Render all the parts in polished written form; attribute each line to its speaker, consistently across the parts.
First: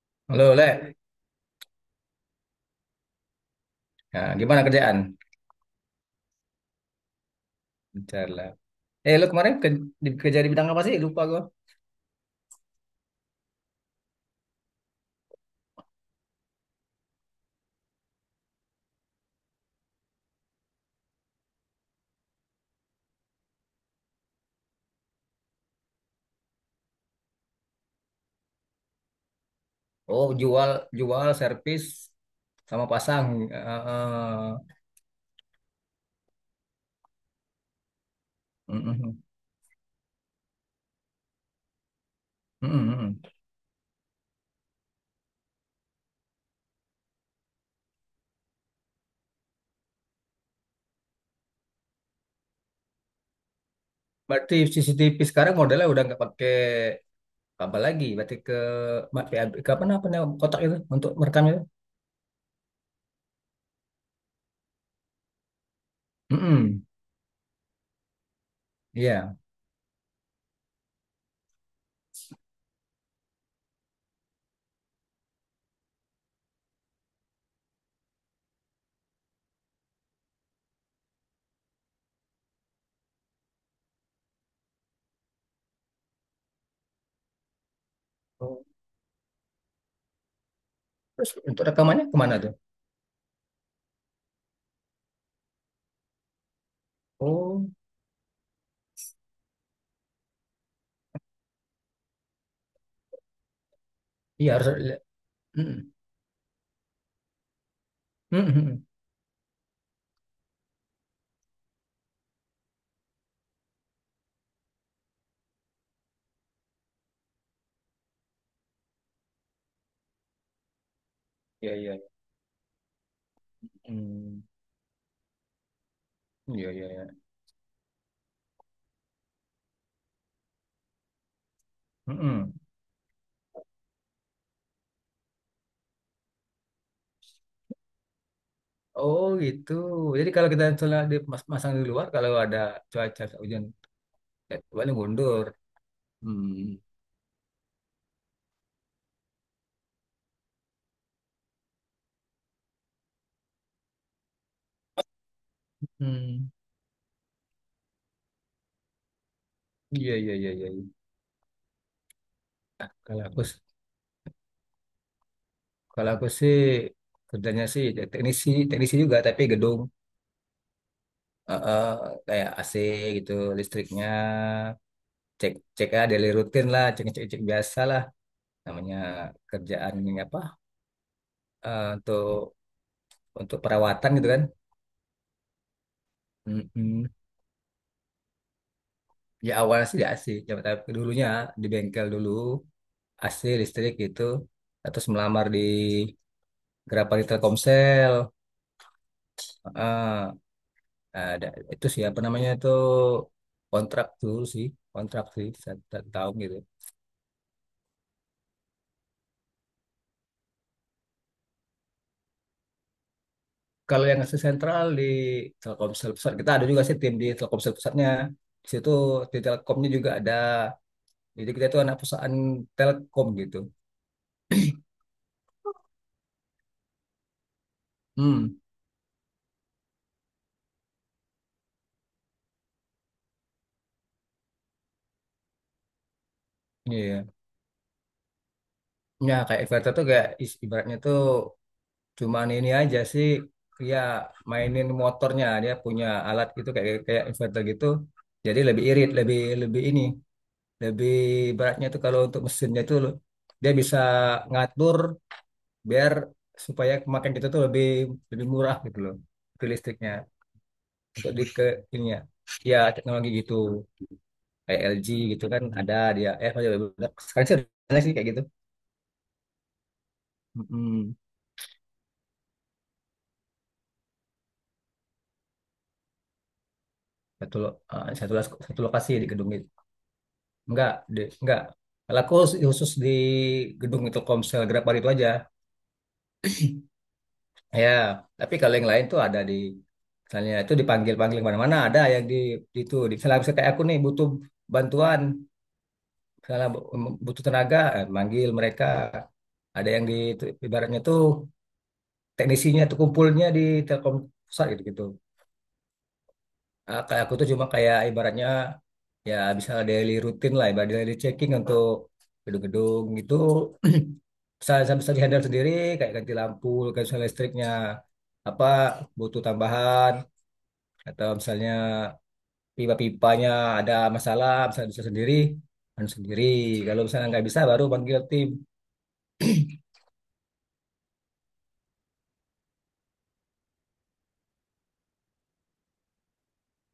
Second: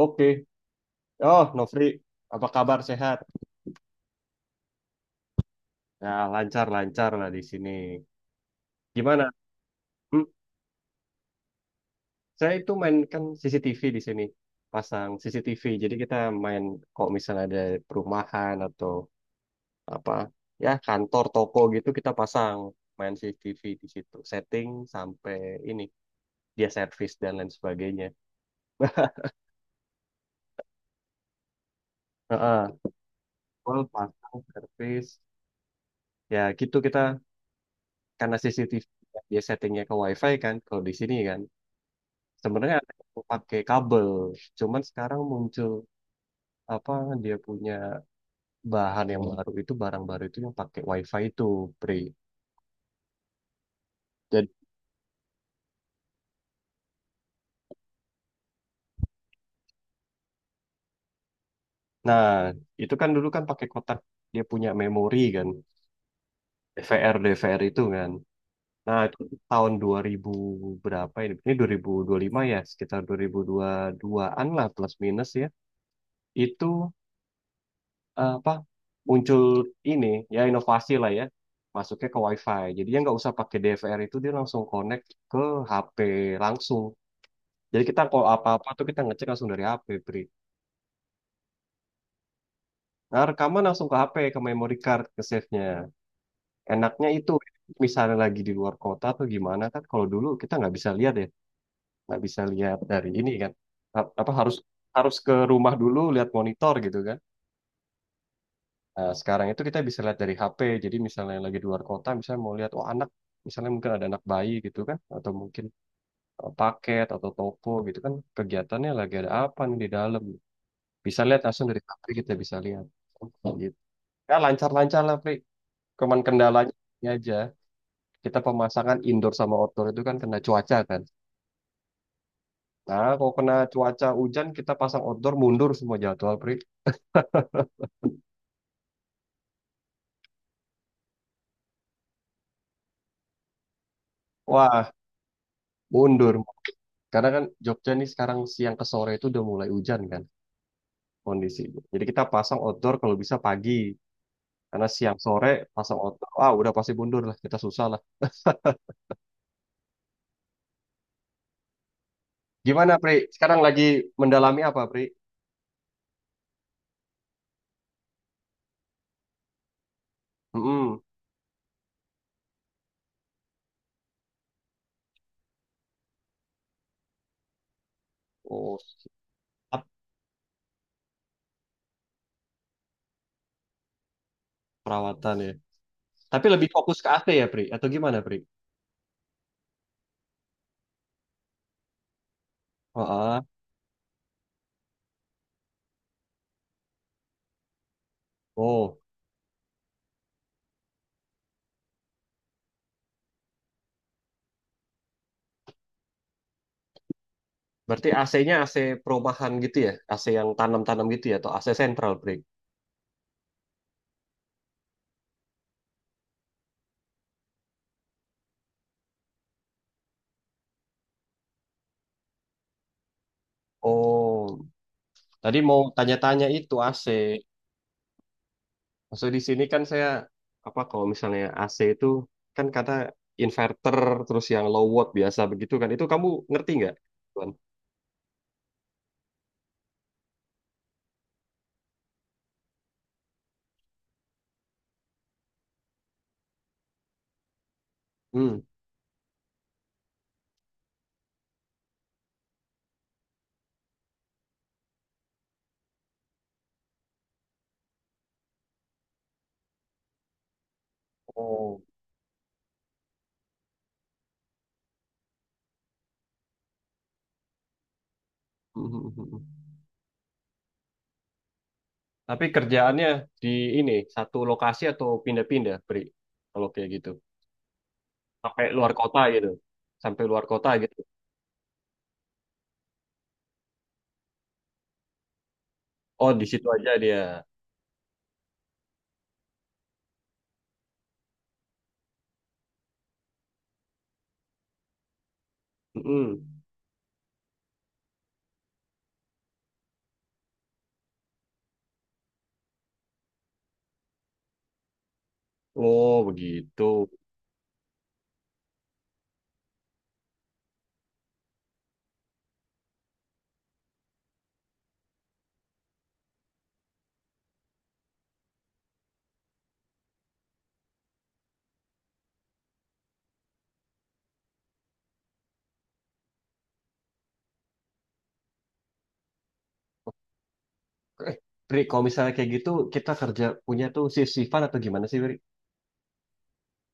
Speaker 1: Oke.
Speaker 2: Halo, Le.
Speaker 1: Oh, Nofri, apa kabar? Sehat?
Speaker 2: Nah, gimana kerjaan?
Speaker 1: Ya, lancar-lancar lah di sini.
Speaker 2: Bentar lah. Eh, lu
Speaker 1: Gimana?
Speaker 2: kemarin ke, di,
Speaker 1: Hmm,
Speaker 2: kerja di bidang apa sih? Lupa gua.
Speaker 1: saya itu mainkan CCTV di sini. Pasang CCTV. Jadi kita main kalau misalnya ada perumahan atau apa, ya kantor, toko gitu kita pasang main CCTV di situ. Setting sampai ini, dia servis dan lain sebagainya.
Speaker 2: Oh, jual, servis,
Speaker 1: Heeh.
Speaker 2: sama pasang. Eh,
Speaker 1: Full pasang
Speaker 2: eh,
Speaker 1: servis. Ya gitu kita karena CCTV
Speaker 2: mm,
Speaker 1: dia settingnya ke WiFi kan, kalau di sini kan.
Speaker 2: mm,
Speaker 1: Sebenarnya
Speaker 2: mm,
Speaker 1: ada yang
Speaker 2: mm.
Speaker 1: pakai kabel, cuman sekarang muncul apa dia punya bahan yang baru itu, barang baru itu yang pakai WiFi itu, Pri. Jadi,
Speaker 2: Berarti CCTV sekarang modelnya udah nggak pakai kabel lagi. Berarti ke PAB, ke apa namanya kotak itu untuk merekam itu?
Speaker 1: nah itu kan dulu kan pakai kotak dia punya memori kan,
Speaker 2: Mm-mm.
Speaker 1: DVR DVR itu kan. Nah itu
Speaker 2: Iya.
Speaker 1: tahun 2000 berapa ini? Ini 2025 ya, sekitar 2022-an lah plus minus ya. Itu apa muncul ini, ya inovasi lah ya, masuknya ke WiFi, jadi ya nggak usah pakai DVR itu, dia langsung connect ke HP langsung. Jadi kita kalau
Speaker 2: Oh,
Speaker 1: apa-apa tuh kita ngecek langsung dari HP, Pri.
Speaker 2: terus untuk rekamannya kemana tuh?
Speaker 1: Nah, rekaman langsung ke HP, ke memory card, ke save-nya. Enaknya itu
Speaker 2: Oh,
Speaker 1: misalnya lagi di luar kota atau gimana, kan kalau dulu kita nggak bisa lihat ya, nggak bisa lihat dari ini kan. Apa
Speaker 2: iya
Speaker 1: harus,
Speaker 2: harus.
Speaker 1: harus ke rumah
Speaker 2: Mm,
Speaker 1: dulu lihat monitor gitu kan.
Speaker 2: mm, mm.
Speaker 1: Nah, sekarang itu kita bisa lihat dari HP. Jadi misalnya lagi di luar kota, misalnya mau lihat, oh anak, misalnya mungkin ada anak bayi gitu kan, atau mungkin paket atau toko gitu kan, kegiatannya lagi ada apa nih di dalam. Bisa lihat langsung
Speaker 2: Iya,
Speaker 1: dari
Speaker 2: iya.
Speaker 1: HP, kita bisa lihat. Gitu. Ya
Speaker 2: Mm,
Speaker 1: lancar-lancar lah, Pri. Cuman
Speaker 2: iya,
Speaker 1: kendalanya
Speaker 2: iya, iya.
Speaker 1: ini aja, kita pemasangan indoor sama outdoor itu kan kena cuaca kan.
Speaker 2: Mm-mm.
Speaker 1: Nah, kalau kena cuaca hujan, kita pasang outdoor mundur semua jadwal, Pri.
Speaker 2: Oh gitu. Jadi kalau kita misalnya dimasang di luar, kalau ada cuaca hujan, eh,
Speaker 1: Wah,
Speaker 2: boleh mundur.
Speaker 1: mundur.
Speaker 2: Hmm.
Speaker 1: Karena kan Jogja nih sekarang siang ke sore itu udah mulai hujan kan. Kondisi. Jadi kita pasang outdoor kalau bisa pagi. Karena siang sore pasang outdoor, ah
Speaker 2: Hmm.
Speaker 1: udah pasti mundur lah, kita susah lah.
Speaker 2: Iya iya iya iya. Iya.
Speaker 1: Gimana Pri?
Speaker 2: Kalau aku s-
Speaker 1: Sekarang lagi mendalami apa Pri?
Speaker 2: Kalau aku sih kerjanya sih ya teknisi teknisi juga tapi gedung.
Speaker 1: Mm-mm.
Speaker 2: Eh, eh, Kayak AC gitu listriknya cek cek ya daily rutin lah cek cek cek biasa lah
Speaker 1: Oh,
Speaker 2: namanya
Speaker 1: siap,
Speaker 2: kerjaan ini apa eh, untuk untuk perawatan gitu kan.
Speaker 1: perawatan ya. Tapi lebih fokus
Speaker 2: Hmm.
Speaker 1: ke AC ya Pri? Atau gimana Pri?
Speaker 2: Ya awalnya sih. Ya, tapi dulunya di bengkel dulu.
Speaker 1: Oh,
Speaker 2: AC
Speaker 1: ah.
Speaker 2: listrik gitu terus melamar di Grapari Telkomsel.
Speaker 1: Oh,
Speaker 2: Ah, ada itu siapa namanya itu kontrak dulu sih kontrak sih satu satu tahun gitu.
Speaker 1: berarti AC-nya AC perumahan gitu ya? AC yang tanam-tanam gitu ya? Atau AC sentral Pri?
Speaker 2: Kalau yang ngasih sentral di Telkomsel pusat kita ada juga sih tim di Telkomsel pusatnya di situ di Telkomnya juga ada jadi kita itu anak perusahaan Telkom gitu.
Speaker 1: Oh, tadi mau tanya-tanya itu AC.
Speaker 2: Hmm.
Speaker 1: Maksud di sini kan saya apa kalau misalnya AC itu kan kata inverter terus yang low watt biasa begitu kan, itu kamu ngerti nggak?
Speaker 2: Iya
Speaker 1: Tuan?
Speaker 2: ya kayak inverter tuh kayak ibaratnya tuh. Cuman ini aja sih ya mainin motornya dia punya alat gitu kayak kayak inverter gitu.
Speaker 1: Hmm.
Speaker 2: Jadi lebih irit, lebih lebih ini, lebih beratnya tuh kalau untuk mesinnya tuh dia bisa ngatur biar supaya kemakan kita tuh lebih lebih murah gitu loh ke listriknya untuk di ke
Speaker 1: Oh,
Speaker 2: ini ya. Ya teknologi gitu kayak LG gitu kan ada dia eh apa sekarang sih ada sih kayak gitu. Mm-mm.
Speaker 1: tapi kerjaannya di ini satu lokasi atau pindah-pindah, Bri? Kalau kayak gitu.
Speaker 2: Satu lo- eh, satu las-
Speaker 1: Sampai
Speaker 2: Satu
Speaker 1: luar
Speaker 2: lokasi
Speaker 1: kota
Speaker 2: di
Speaker 1: gitu.
Speaker 2: gedung.
Speaker 1: Sampai luar kota
Speaker 2: Enggak,
Speaker 1: gitu.
Speaker 2: di, enggak. Kalau aku khusus khusus di gedung Telkomsel Grabbar itu aja.
Speaker 1: Oh, di situ aja dia.
Speaker 2: Ya, tapi kalau yang lain tuh ada di misalnya itu dipanggil-panggil mana-mana ada yang di itu di misalnya kayak aku nih butuh bantuan,
Speaker 1: Mhm.
Speaker 2: misalnya butuh tenaga, eh, manggil mereka. Ada yang di itu, ibaratnya tuh teknisinya tuh kumpulnya di Telkom pusat gitu gitu.
Speaker 1: Oh,
Speaker 2: Ah,
Speaker 1: begitu.
Speaker 2: kayak aku tuh cuma kayak ibaratnya ya bisa daily rutin lah, ibarat daily checking untuk gedung-gedung gitu bisa bisa bisa dihandle sendiri kayak ganti lampu, ganti misalnya listriknya apa butuh tambahan atau misalnya pipa-pipanya ada masalah bisa bisa sendiri dan sendiri kalau misalnya nggak bisa baru panggil tim.
Speaker 1: Eh, Bri, kalau misalnya kayak gitu kita kerja punya tuh shift-shiftan atau gimana sih, Bri?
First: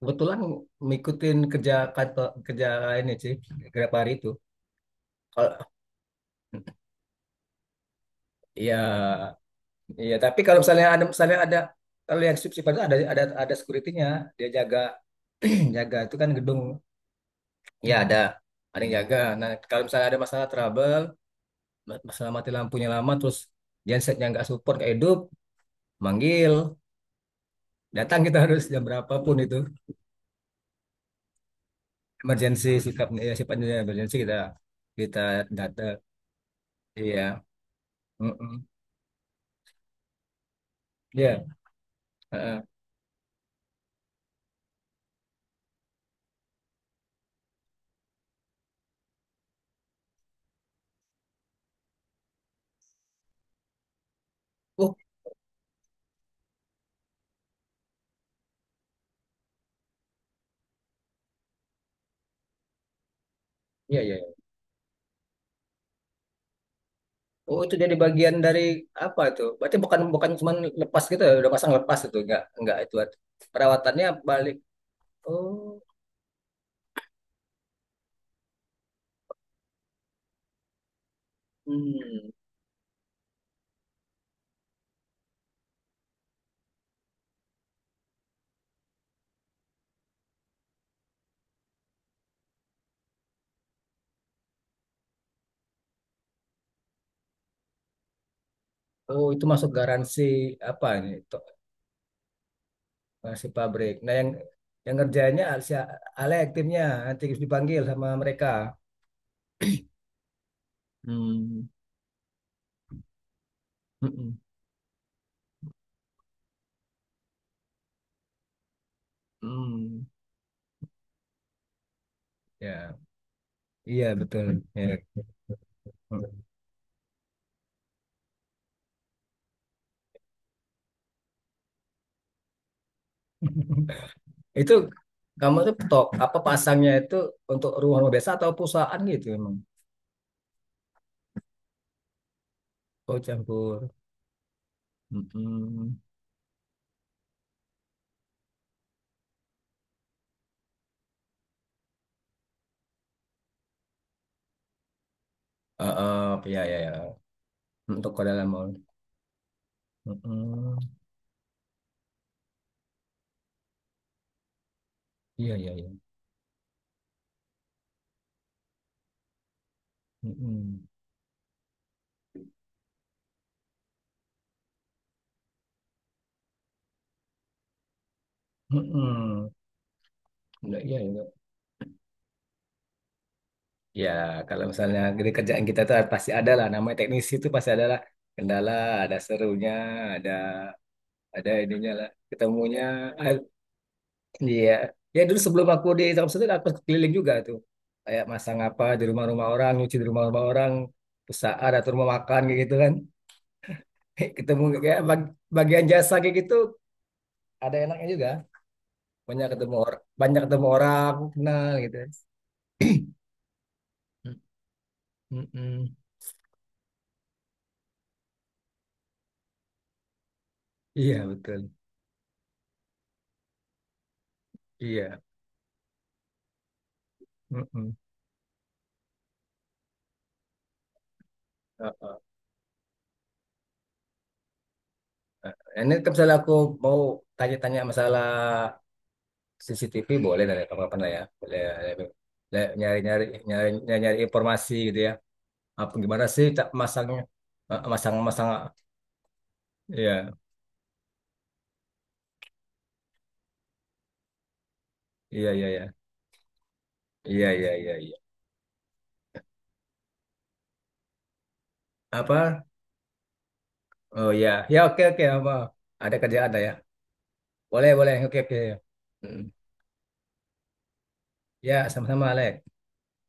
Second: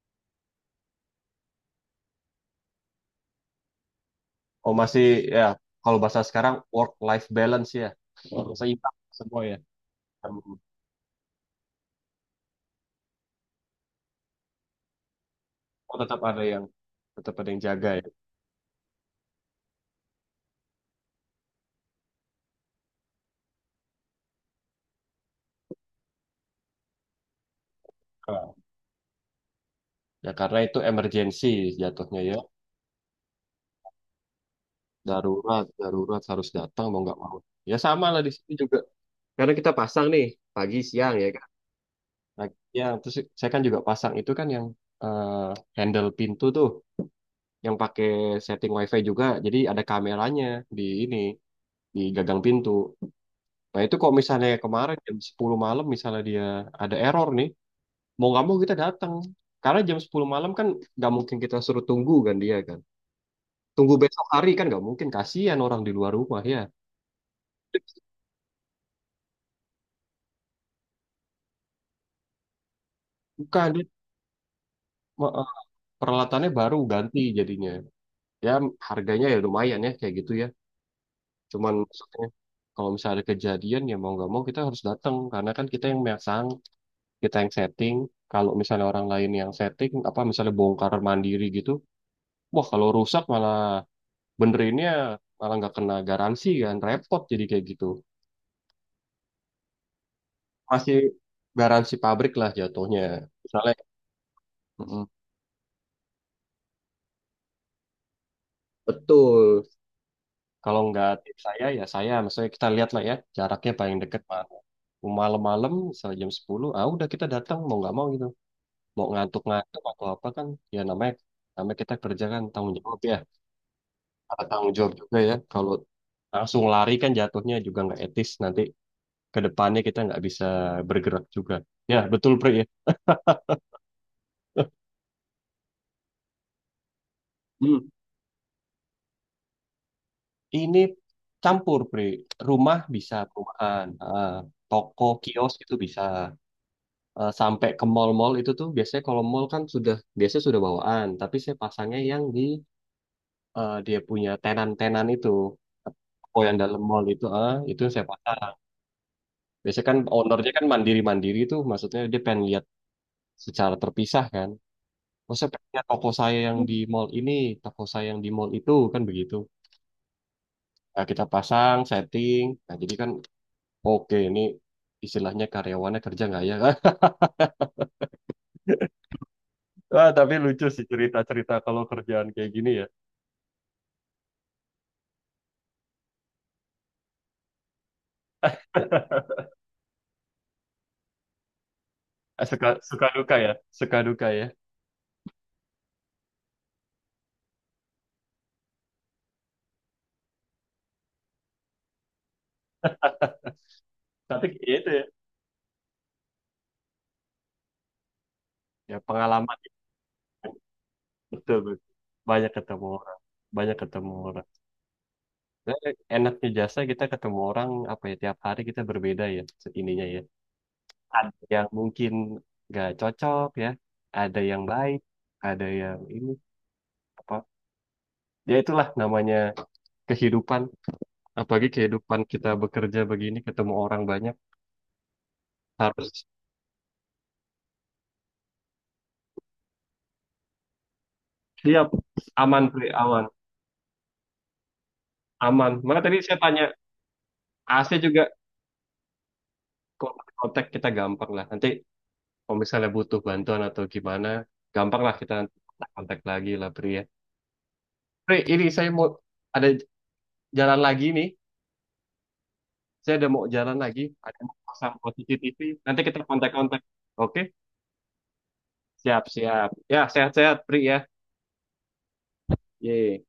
Speaker 2: Kebetulan ngikutin kerja kantor kerja ini sih beberapa hari itu
Speaker 1: Oh masih ya,
Speaker 2: kalau
Speaker 1: kalau bahasa sekarang work life balance ya.
Speaker 2: ya.
Speaker 1: Seimbang semua ya.
Speaker 2: Iya, tapi
Speaker 1: Hmm.
Speaker 2: kalau misalnya ada kalau yang shift itu ada security-nya, dia jaga
Speaker 1: Oh
Speaker 2: jaga itu
Speaker 1: tetap
Speaker 2: kan
Speaker 1: ada
Speaker 2: gedung.
Speaker 1: yang jaga
Speaker 2: Ya
Speaker 1: ya.
Speaker 2: ada yang jaga. Nah, kalau misalnya ada masalah trouble, masalah mati lampunya lama terus gensetnya nggak support nggak hidup, manggil, datang kita
Speaker 1: Ah.
Speaker 2: harus jam berapapun itu.
Speaker 1: Ya karena itu emergency jatuhnya ya.
Speaker 2: Emergency sikapnya ya sifatnya emergency kita kita
Speaker 1: Darurat,
Speaker 2: data.
Speaker 1: darurat harus datang mau nggak mau.
Speaker 2: Iya.
Speaker 1: Ya sama lah di sini
Speaker 2: Mm-mm.
Speaker 1: juga. Karena kita pasang nih pagi siang ya
Speaker 2: Iya.
Speaker 1: kan. Pagi
Speaker 2: Heeh.
Speaker 1: siang terus saya kan juga pasang itu kan yang eh, handle pintu tuh yang pakai setting wifi juga. Jadi ada kameranya di ini di gagang pintu. Nah itu kalau misalnya kemarin
Speaker 2: Oh,
Speaker 1: jam 10 malam misalnya dia ada error nih, mau nggak mau kita datang. Karena jam 10 malam kan nggak mungkin kita suruh tunggu kan dia kan. Tunggu
Speaker 2: iya iya.
Speaker 1: besok hari kan nggak mungkin, kasihan orang di luar rumah ya.
Speaker 2: Oh, itu jadi bagian dari apa tuh? Berarti bukan bukan cuma lepas gitu ya, udah pasang lepas itu enggak itu
Speaker 1: Bukan, dia,
Speaker 2: perawatannya balik.
Speaker 1: ma- eh,
Speaker 2: Oh,
Speaker 1: peralatannya baru ganti jadinya. Ya harganya ya lumayan ya kayak gitu ya. Cuman maksudnya
Speaker 2: hmm.
Speaker 1: kalau misalnya ada kejadian ya mau nggak mau kita harus datang. Karena kan kita yang memasang, kita yang setting. Kalau misalnya orang lain yang setting, apa misalnya bongkar mandiri gitu, wah kalau rusak malah benerinnya malah nggak kena garansi kan, repot jadi kayak gitu.
Speaker 2: Oh, itu masuk garansi apa
Speaker 1: Masih
Speaker 2: nih?
Speaker 1: garansi pabrik lah jatuhnya,
Speaker 2: Garansi
Speaker 1: misalnya
Speaker 2: pabrik. Nah, yang
Speaker 1: mm,
Speaker 2: kerjanya si Ale aktifnya nanti dipanggil sama mereka.
Speaker 1: Betul. Kalau nggak tim saya
Speaker 2: Hmm.
Speaker 1: ya saya, maksudnya kita lihat lah ya jaraknya paling deket
Speaker 2: Mm-mm.
Speaker 1: mana. Mau malam-malam misalnya jam 10 ah udah, kita datang mau nggak mau gitu, mau ngantuk-ngantuk atau
Speaker 2: Hmm.
Speaker 1: apa kan. Ya namanya, kita kerja kan tanggung
Speaker 2: Ya,
Speaker 1: jawab ya.
Speaker 2: iya
Speaker 1: Ada
Speaker 2: betul.
Speaker 1: tanggung jawab
Speaker 2: Ya.
Speaker 1: juga ya, kalau langsung lari kan jatuhnya juga nggak etis. Nanti ke depannya kita nggak bisa bergerak juga. Ya betul Pri ya.
Speaker 2: Itu kamu tuh tok apa pasangnya itu untuk
Speaker 1: Hmm.
Speaker 2: rumah biasa atau perusahaan gitu emang?
Speaker 1: Ini campur, Bre. Rumah bisa,
Speaker 2: Oh,
Speaker 1: perumahan,
Speaker 2: campur.
Speaker 1: ah, toko, kios itu
Speaker 2: Mm-mm.
Speaker 1: bisa. Eh, sampai ke mall-mall itu tuh biasanya, kalau mall kan sudah biasanya sudah bawaan, tapi saya pasangnya yang di dia punya tenan-tenan itu.
Speaker 2: Eh,
Speaker 1: Oh
Speaker 2: eh,
Speaker 1: yang
Speaker 2: ya ya
Speaker 1: dalam mall
Speaker 2: ya.
Speaker 1: itu, ah itu saya
Speaker 2: Untuk Kodalam
Speaker 1: pasang.
Speaker 2: Mall.
Speaker 1: Biasanya kan ownernya kan
Speaker 2: Mm-mm.
Speaker 1: mandiri-mandiri tuh, maksudnya dia pengen lihat secara terpisah kan. Oh saya
Speaker 2: Iya
Speaker 1: pengen
Speaker 2: iya
Speaker 1: lihat
Speaker 2: iya.
Speaker 1: toko saya yang di mall ini, toko saya yang di mall itu kan begitu.
Speaker 2: Mm-mm.
Speaker 1: Nah, kita pasang setting, nah jadi kan, oke, ini istilahnya karyawannya kerja nggak ya?
Speaker 2: Mm-mm.
Speaker 1: Ah, tapi lucu
Speaker 2: Nggak,
Speaker 1: sih
Speaker 2: iya iya.
Speaker 1: cerita-cerita kalau kerjaan kayak gini ya.
Speaker 2: Ya kalau misalnya di kerjaan kita tuh pasti ada lah. Namanya teknisi itu pasti ada lah. Kendala, ada serunya, ada ada ininya lah.
Speaker 1: Suka
Speaker 2: Ketemunya.
Speaker 1: suka
Speaker 2: Ah,
Speaker 1: duka ya, suka duka ya.
Speaker 2: iya. Ya dulu sebelum aku di Thompson itu aku keliling juga tuh. Kayak masang apa di rumah-rumah orang, nyuci di rumah-rumah orang, usaha atau rumah makan kayak gitu kan.
Speaker 1: Tapi
Speaker 2: Ketemu
Speaker 1: itu
Speaker 2: kayak
Speaker 1: ya,
Speaker 2: bagian jasa kayak gitu ada enaknya juga
Speaker 1: ya
Speaker 2: banyak
Speaker 1: pengalaman
Speaker 2: ketemu orang banyak ketemu orang
Speaker 1: betul,
Speaker 2: kenal
Speaker 1: betul.
Speaker 2: gitu.
Speaker 1: Banyak ketemu orang, banyak ketemu
Speaker 2: Mm,
Speaker 1: orang.
Speaker 2: mm,
Speaker 1: Dan
Speaker 2: mm.
Speaker 1: enaknya jasa kita ketemu orang apa ya tiap hari kita berbeda ya ininya ya.
Speaker 2: Iya
Speaker 1: Ada
Speaker 2: betul
Speaker 1: yang mungkin nggak cocok ya, ada yang baik,
Speaker 2: iya.
Speaker 1: ada yang ini apa.
Speaker 2: Mm-mm.
Speaker 1: Ya itulah namanya kehidupan. Apalagi
Speaker 2: Uh-uh.
Speaker 1: kehidupan kita bekerja begini, ketemu orang banyak,
Speaker 2: Ini kalau
Speaker 1: harus
Speaker 2: misalnya aku mau tanya-tanya masalah CCTV boleh dari kapan-kapan lah ya boleh
Speaker 1: siap, aman,
Speaker 2: boleh
Speaker 1: Pri, aman,
Speaker 2: nyari-nyari nyari-nyari nyari informasi gitu ya
Speaker 1: aman.
Speaker 2: apa
Speaker 1: Maka tadi
Speaker 2: gimana
Speaker 1: saya
Speaker 2: sih
Speaker 1: tanya,
Speaker 2: tak masangnya
Speaker 1: AC
Speaker 2: masang
Speaker 1: juga
Speaker 2: masang
Speaker 1: kontak
Speaker 2: Iya
Speaker 1: kontak kita gampang lah. Nanti kalau misalnya butuh bantuan atau gimana, gampang lah kita
Speaker 2: iya iya iya
Speaker 1: kontak lagi lah, Pri ya.
Speaker 2: iya iya iya iya.
Speaker 1: Pri, ini saya mau ada jalan lagi nih.
Speaker 2: Apa.
Speaker 1: Saya ada mau jalan lagi,
Speaker 2: Oh
Speaker 1: ada
Speaker 2: ya
Speaker 1: mau
Speaker 2: ya
Speaker 1: pasang
Speaker 2: oke oke. Apa
Speaker 1: CCTV. Nanti
Speaker 2: ada
Speaker 1: kita
Speaker 2: kerjaan ada ya.
Speaker 1: kontak-kontak. Oke,
Speaker 2: Boleh boleh oke oke. Mm.
Speaker 1: siap-siap. Ya, sehat-sehat, Pri ya.
Speaker 2: Ya sama-sama, Alex.
Speaker 1: Yeay.